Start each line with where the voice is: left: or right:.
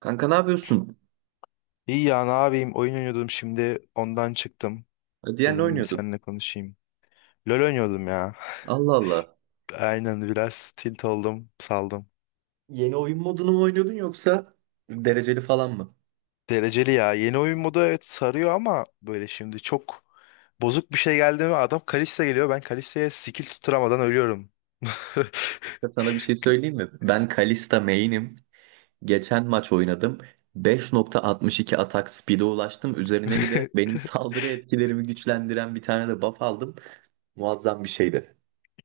right: Kanka ne yapıyorsun?
left: İyi ya ne yapayım, oyun oynuyordum, şimdi ondan çıktım.
right: Diğer ne
left: Dedim bir
right: oynuyordun?
left: seninle konuşayım. LoL oynuyordum ya.
right: Allah Allah.
left: Aynen, biraz tilt oldum, saldım.
right: Yeni oyun modunu mu oynuyordun yoksa dereceli falan mı?
left: Dereceli ya, yeni oyun modu, evet sarıyor ama böyle şimdi çok bozuk bir şey geldi mi, adam Kalista geliyor, ben Kalista'ya skill tutturamadan ölüyorum.
right: Ya sana bir şey söyleyeyim mi? Ben Kalista main'im. Geçen maç oynadım. 5,62 atak speed'e ulaştım. Üzerine bir de benim saldırı etkilerimi güçlendiren bir tane de buff aldım. Muazzam bir şeydi.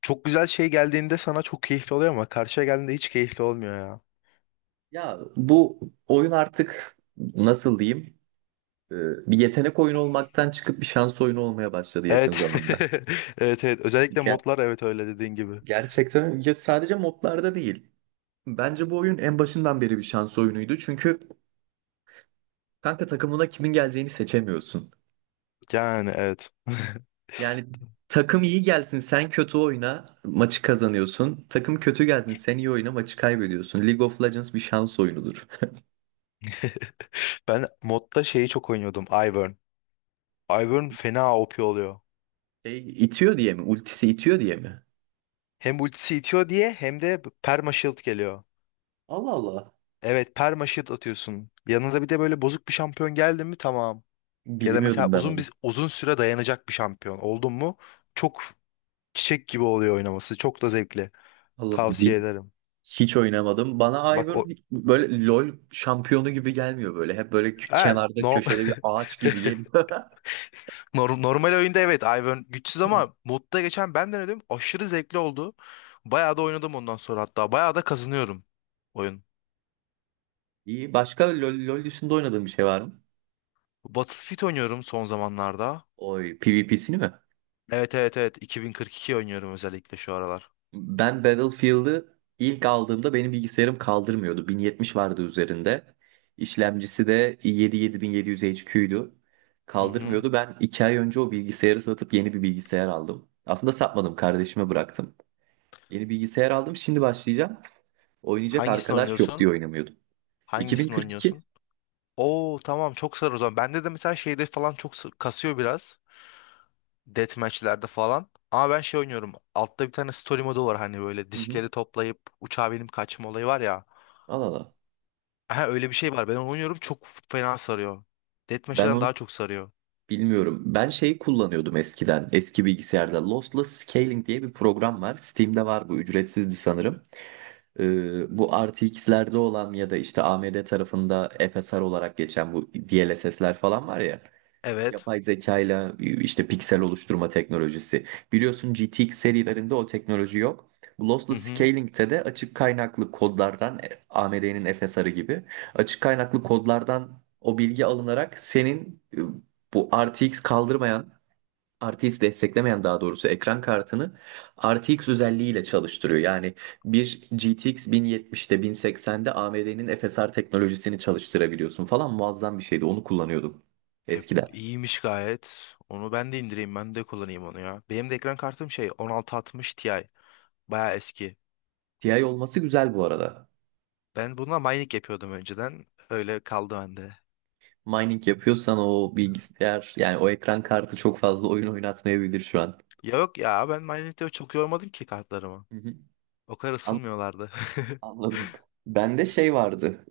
left: Çok güzel, şey geldiğinde sana çok keyifli oluyor ama karşıya geldiğinde hiç keyifli olmuyor ya.
right: Ya bu oyun artık nasıl diyeyim? Ee, Bir yetenek oyunu olmaktan çıkıp bir şans oyunu olmaya başladı yakın
left: Evet.
right: zamanda.
left: Evet, özellikle
right: Ger-
left: modlar, evet, öyle dediğin gibi.
right: Gerçekten ya sadece modlarda değil. Bence bu oyun en başından beri bir şans oyunuydu. Çünkü kanka takımına kimin geleceğini seçemiyorsun.
left: Yani evet.
right: Yani takım iyi gelsin sen kötü oyna maçı kazanıyorsun. Takım kötü gelsin sen iyi oyna maçı kaybediyorsun. League of Legends bir şans oyunudur.
left: Ben modda şeyi çok oynuyordum. Ivern. Ivern fena OP oluyor.
right: E, itiyor diye mi? Ultisi itiyor diye mi?
left: Hem ultisi itiyor diye hem de perma shield geliyor.
right: Allah Allah.
left: Evet, perma shield atıyorsun. Yanında bir de böyle bozuk bir şampiyon geldi mi, tamam. Ya da mesela
right: Bilmiyordum ben
left: uzun
right: onu.
left: uzun süre dayanacak bir şampiyon oldun mu, çok çiçek gibi oluyor oynaması. Çok da zevkli.
right: Allah Allah.
left: Tavsiye ederim.
right: Hiç oynamadım. Bana
left: Bak
right: Ivern
left: o,
right: böyle LoL şampiyonu gibi gelmiyor böyle. Hep böyle
left: ha,
right: kenarda köşede bir ağaç gibi geliyor.
left: normal oyunda evet Ivern güçsüz, ama modda geçen ben denedim. Aşırı zevkli oldu. Bayağı da oynadım ondan sonra hatta. Bayağı da kazanıyorum oyun.
right: İyi. Başka LoL dışında oynadığım bir şey var mı?
left: Battlefield oynuyorum son zamanlarda.
right: Oy, PvP'sini mi?
left: Evet, 2042 oynuyorum özellikle şu aralar.
right: Ben Battlefield'ı ilk aldığımda benim bilgisayarım kaldırmıyordu. 1070 vardı üzerinde. İşlemcisi de i7-7700 HQ'ydu.
left: Hı hı.
right: Kaldırmıyordu. Ben 2 ay önce o bilgisayarı satıp yeni bir bilgisayar aldım. Aslında satmadım, kardeşime bıraktım. Yeni bilgisayar aldım, şimdi başlayacağım. Oynayacak
left: Hangisini
right: arkadaş yok diye
left: oynuyorsun?
right: oynamıyordum.
left: Hangisini
right: 2042.
left: oynuyorsun? Oo tamam, çok sarı o zaman. Bende de mesela şeyde falan çok kasıyor biraz. Deathmatch'lerde falan. Ama ben şey oynuyorum. Altta bir tane story modu var, hani böyle
right: Hı hı.
left: diskleri toplayıp uçağa binip kaçma olayı var ya.
right: Al, al, al.
left: Aha, öyle bir şey var. Ben onu oynuyorum, çok fena sarıyor.
right: Ben
left: Deathmatch'ten
right: onu
left: daha çok sarıyor.
right: Bilmiyorum. Ben şey kullanıyordum eskiden. Eski bilgisayarda Lossless Scaling diye bir program var. Steam'de var bu. Ücretsizdi sanırım. Bu RTX'lerde olan ya da işte AMD tarafında FSR olarak geçen bu DLSS'ler falan var ya.
left: Evet.
right: Yapay zekayla işte piksel oluşturma teknolojisi. Biliyorsun GTX serilerinde o teknoloji yok. Bu
left: Hı
right: Lossless
left: hı.
right: Scaling'te de açık kaynaklı kodlardan AMD'nin FSR'ı gibi açık kaynaklı kodlardan o bilgi alınarak senin bu RTX kaldırmayan RTX desteklemeyen daha doğrusu ekran kartını RTX özelliğiyle çalıştırıyor. Yani bir GTX 1070'te, 1080'de AMD'nin FSR teknolojisini çalıştırabiliyorsun falan. Muazzam bir şeydi. Onu kullanıyordum
left: E,
right: eskiden.
left: iyiymiş gayet. Onu ben de indireyim, ben de kullanayım onu ya. Benim de ekran kartım şey, 1660 Ti. Baya eski.
right: TI olması güzel bu arada.
left: Ben bununla mining yapıyordum önceden. Öyle kaldı bende.
right: Mining yapıyorsan o bilgisayar yani o ekran kartı çok fazla oyun oynatmayabilir şu an.
left: Ya, yok ya, ben mining'de çok yormadım ki kartlarımı.
right: Hı hı.
left: O kadar
right: An-
left: ısınmıyorlardı.
right: Anladım. Bende şey vardı.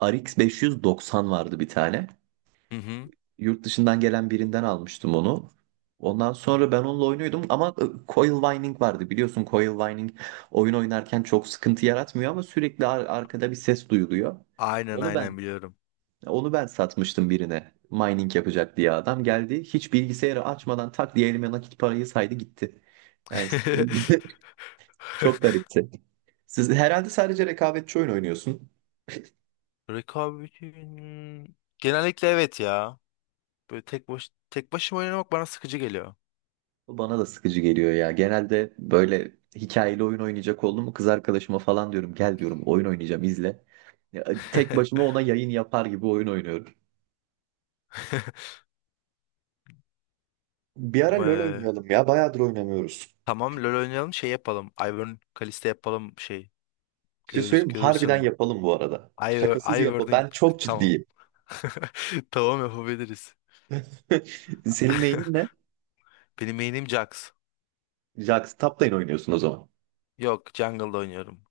right: RX 590 vardı bir tane.
left: Hı hı.
right: Yurt dışından gelen birinden almıştım onu. Ondan sonra ben onunla oynuyordum ama coil whining vardı. Biliyorsun coil whining oyun oynarken çok sıkıntı yaratmıyor ama sürekli arkada bir ses duyuluyor.
left: Aynen,
right: Onu ben
left: aynen, biliyorum.
right: Onu ben satmıştım birine. Mining yapacak diye adam geldi. Hiç bilgisayarı açmadan tak diye elime nakit parayı saydı gitti. Yani çok garipti. Siz herhalde sadece rekabetçi oyun oynuyorsun.
left: Rekabet'in genellikle, evet ya. Böyle tek başıma oynamak bana sıkıcı geliyor.
right: Bu bana da sıkıcı geliyor ya. Genelde böyle hikayeli oyun oynayacak oldum mu kız arkadaşıma falan diyorum gel diyorum oyun oynayacağım izle. Ya, tek başıma ona yayın yapar gibi oyun oynuyorum. Bir ara LoL
left: Eee,
right: oynayalım ya. Bayağıdır oynamıyoruz.
left: Tamam, LoL oynayalım, şey yapalım. Ivern Kalista yapalım şey.
right: Bir şey söyleyeyim mi? Harbiden
left: Görürsün.
right: yapalım bu arada. Şakasız
left: I,
right: yapalım.
left: wording
right: Ben çok
left: Tamam.
right: ciddiyim.
left: Tamam, yapabiliriz.
right: Senin mailin ne?
left: Benim main'im Jax.
right: Jax Tap'tayın oynuyorsun o zaman.
left: Yok, jungle'da oynuyorum.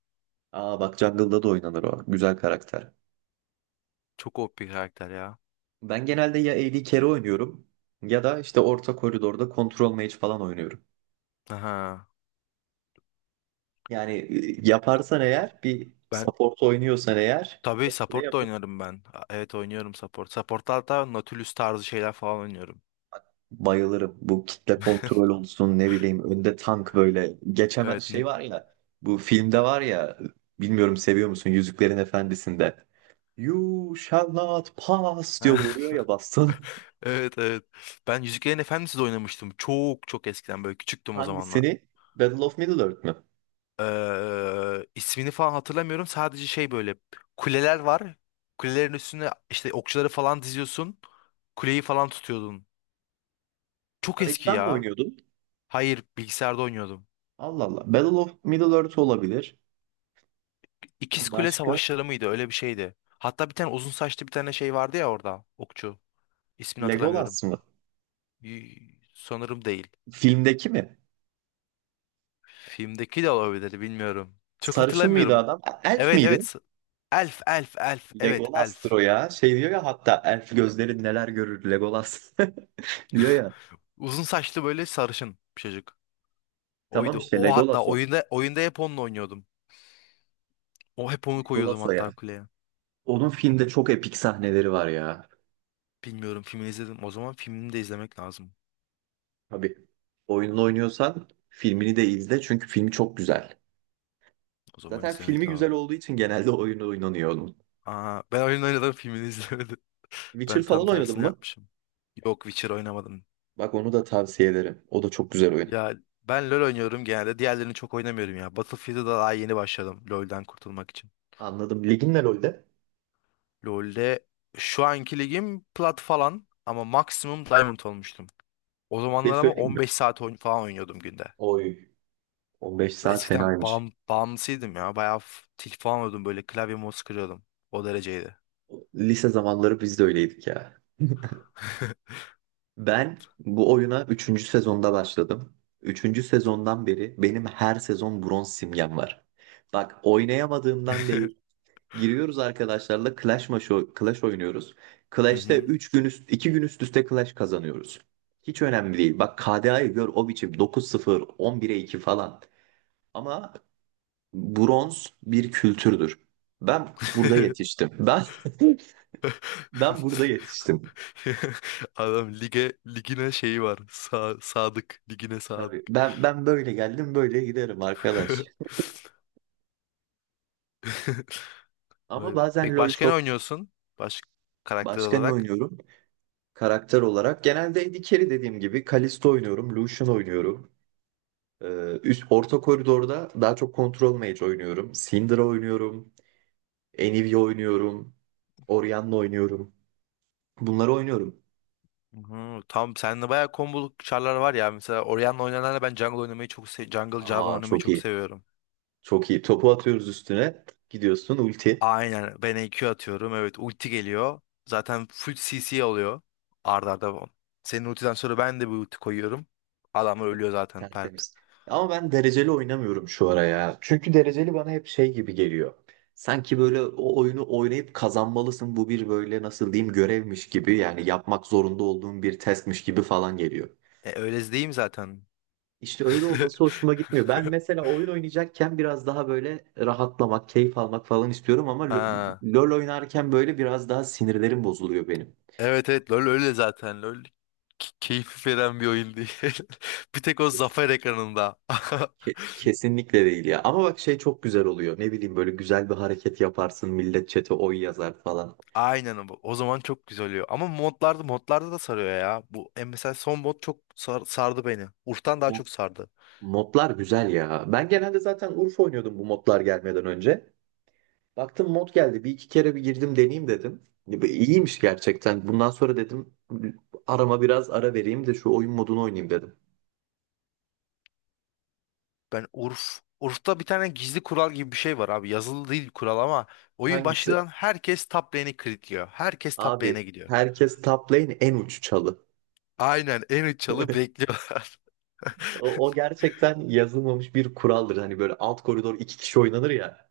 right: Aa, bak Jungle'da da oynanır o. Güzel karakter.
left: Çok OP bir karakter ya.
right: Ben genelde ya AD Carry oynuyorum ya da işte orta koridorda Control Mage falan oynuyorum.
left: Aha.
right: Yani yaparsan eğer bir
left: Ben
right: support oynuyorsan eğer
left: tabii
right: ne
left: support da
right: yapın?
left: oynarım ben. Evet, oynuyorum support. Support'ta hatta Nautilus tarzı şeyler falan oynuyorum.
right: Bayılırım. Bu kitle kontrol olsun, ne bileyim önde tank böyle geçemez
left: Evet.
right: şey var ya. Bu filmde var ya, bilmiyorum seviyor musun, Yüzüklerin Efendisi'nde "You shall not pass" diyor, vuruyor ya baston.
left: Evet evet. Ben Yüzüklerin Efendisi de oynamıştım. Çok çok eskiden, böyle küçüktüm o zamanlar.
right: Hangisini? Battle of Middle-earth mü?
left: Eee, ismini falan hatırlamıyorum. Sadece şey, böyle kuleler var. Kulelerin üstüne işte okçuları falan diziyorsun. Kuleyi falan tutuyordun. Çok eski
right: Arayıcıdan mı
left: ya.
right: oynuyordun?
left: Hayır, bilgisayarda oynuyordum.
right: Allah Allah. Battle of Middle Earth olabilir.
left: İkiz Kule
right: Başka?
left: Savaşları mıydı? Öyle bir şeydi. Hatta bir tane uzun saçlı bir tane şey vardı ya orada. Okçu. İsmini hatırlamıyorum.
right: Legolas mı?
left: Sanırım değil.
right: Filmdeki mi?
left: Filmdeki de olabilir, bilmiyorum. Çok
right: Sarışın mıydı
left: hatırlamıyorum.
right: adam? Elf
left: Evet
right: miydi?
left: evet. Elf, elf, elf. Evet,
right: Legolas'tır
left: elf.
right: o ya. Şey diyor ya hatta, elf gözlerin neler görür Legolas diyor ya.
left: Uzun saçlı böyle sarışın bir çocuk.
right: Tamam
left: Oydu.
right: işte
left: O hatta
right: Legolas o.
left: oyunda hep onunla oynuyordum. O hep onu koyuyordum
right: Legolas o ya.
left: hatta kuleye.
right: Onun filmde çok epik sahneleri var ya.
left: Bilmiyorum, filmini izledim. O zaman filmini de izlemek lazım.
right: Tabii. Oyununu oynuyorsan filmini de izle, çünkü filmi çok güzel.
left: O zaman
right: Zaten filmi
left: izlemek
right: güzel
left: lazım.
right: olduğu için genelde oyunu oynanıyor onun.
left: Aa, ben oyun oynadım, filmini izlemedim.
right: Witcher
left: Ben tam
right: falan oynadın
left: tersini
right: mı?
left: yapmışım. Yok, Witcher oynamadım.
right: Bak onu da tavsiye ederim. O da çok güzel oyun.
left: Ya, ben LoL oynuyorum genelde. Diğerlerini çok oynamıyorum ya. Battlefield'a da daha yeni başladım LoL'den kurtulmak için.
right: Anladım. Ligin ne LoL'de?
left: LoL'de şu anki ligim plat falan ama maksimum diamond olmuştum. O
right: Bir şey
left: zamanlar ama
right: söyleyeyim mi?
left: 15 saat falan oynuyordum günde.
right: Oy. 15 saat
left: Eskiden
right: fenaymış.
left: bağımlısıydım ya. Bayağı tilt falan oluyordum, böyle klavye mouse kırıyordum. O dereceydi.
right: Lise zamanları biz de öyleydik ya. Ben bu oyuna üçüncü sezonda başladım. Üçüncü sezondan beri benim her sezon bronz simgem var. Bak oynayamadığımdan değil. Giriyoruz arkadaşlarla Clash maçı, Clash oynuyoruz.
left: Hı
right: Clash'te
left: hı.
right: 3 gün üst, 2 gün üst üste Clash kazanıyoruz. Hiç önemli değil. Bak KDA'yı gör o biçim, 9-0, 11'e iki falan. Ama bronz bir kültürdür. Ben burada yetiştim. Ben ben burada yetiştim.
left: Adam ligine şeyi var. Sadık. Ligine sadık.
right: Tabii ben böyle geldim böyle giderim arkadaş. Ama
left: Vay be.
right: bazen
left: Peki
right: LoL
left: başka ne
right: çok...
left: oynuyorsun? Baş karakter
right: Başka ne
left: olarak.
right: oynuyorum karakter olarak? Genelde AD Carry dediğim gibi Kalisto oynuyorum, Lucian oynuyorum. Ee, üst orta koridorda daha çok Control Mage oynuyorum. Syndra oynuyorum, Anivia oynuyorum, Orianna oynuyorum. Bunları oynuyorum.
left: Hı, tam sende bayağı komboluk çarlar var ya. Mesela Orion'la oynananla ben jungle oynamayı çok jungle Jarvan
right: Aa
left: oynamayı
right: çok
left: çok
right: iyi.
left: seviyorum.
right: Çok iyi. Topu atıyoruz üstüne. Gidiyorsun ulti.
left: Aynen, ben EQ atıyorum. Evet, ulti geliyor. Zaten full CC oluyor. Arda arda. Bu. Senin ultiden sonra ben de bir ulti koyuyorum. Adam ölüyor zaten pert.
right: Tertemiz. Ama ben dereceli oynamıyorum şu ara ya. Çünkü dereceli bana hep şey gibi geliyor. Sanki böyle o oyunu oynayıp kazanmalısın. Bu bir böyle nasıl diyeyim, görevmiş gibi, yani yapmak zorunda olduğum bir testmiş gibi falan geliyor.
left: Öyle değil mi zaten?
right: İşte öyle olması hoşuma gitmiyor. Ben mesela oyun oynayacakken biraz daha böyle rahatlamak, keyif almak falan istiyorum ama
left: Ha.
right: LoL oynarken böyle biraz daha sinirlerim bozuluyor benim.
left: Evet evet, LoL öyle zaten. LoL keyif veren bir oyun değil. Bir tek o zafer ekranında.
right: Kesinlikle değil ya. Ama bak şey çok güzel oluyor. Ne bileyim böyle güzel bir hareket yaparsın. Millet chat'e oy yazar falan.
left: Aynen bu. O zaman çok güzel oluyor. Ama modlarda da sarıyor ya. Bu mesela son mod çok sardı beni. Urf'tan daha
right: Mo-
left: çok sardı.
right: Modlar güzel ya. Ben genelde zaten Urfa oynuyordum bu modlar gelmeden önce. Baktım mod geldi. Bir iki kere bir girdim deneyeyim dedim. Ya bu İyiymiş gerçekten. Bundan sonra dedim arama biraz ara vereyim de şu oyun modunu oynayayım dedim.
left: Ben Urf. Urf'ta bir tane gizli kural gibi bir şey var abi. Yazılı değil kural ama oyun
right: Hangisi?
left: başlayan herkes top lane'i kilitliyor. Herkes top
right: Abi
left: lane'e gidiyor.
right: herkes top lane en uç çalı.
left: Aynen, en üç çalı bekliyorlar.
right: O, o gerçekten yazılmamış bir kuraldır. Hani böyle alt koridor iki kişi oynanır ya.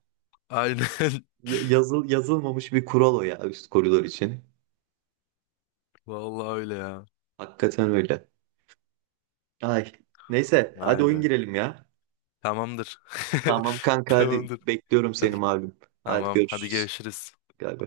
left: Aynen.
right: Yazılmamış bir kural o ya üst koridor için.
left: Vallahi öyle ya.
right: Hakikaten öyle. Ay. Neyse hadi
left: Vay
right: oyun
left: be.
right: girelim ya.
left: Tamamdır.
right: Tamam kanka, hadi
left: Tamamdır.
right: bekliyorum seni
left: Hadi.
right: malum. Hadi
left: Tamam. Hadi
right: görüşürüz.
left: görüşürüz.
right: Galiba.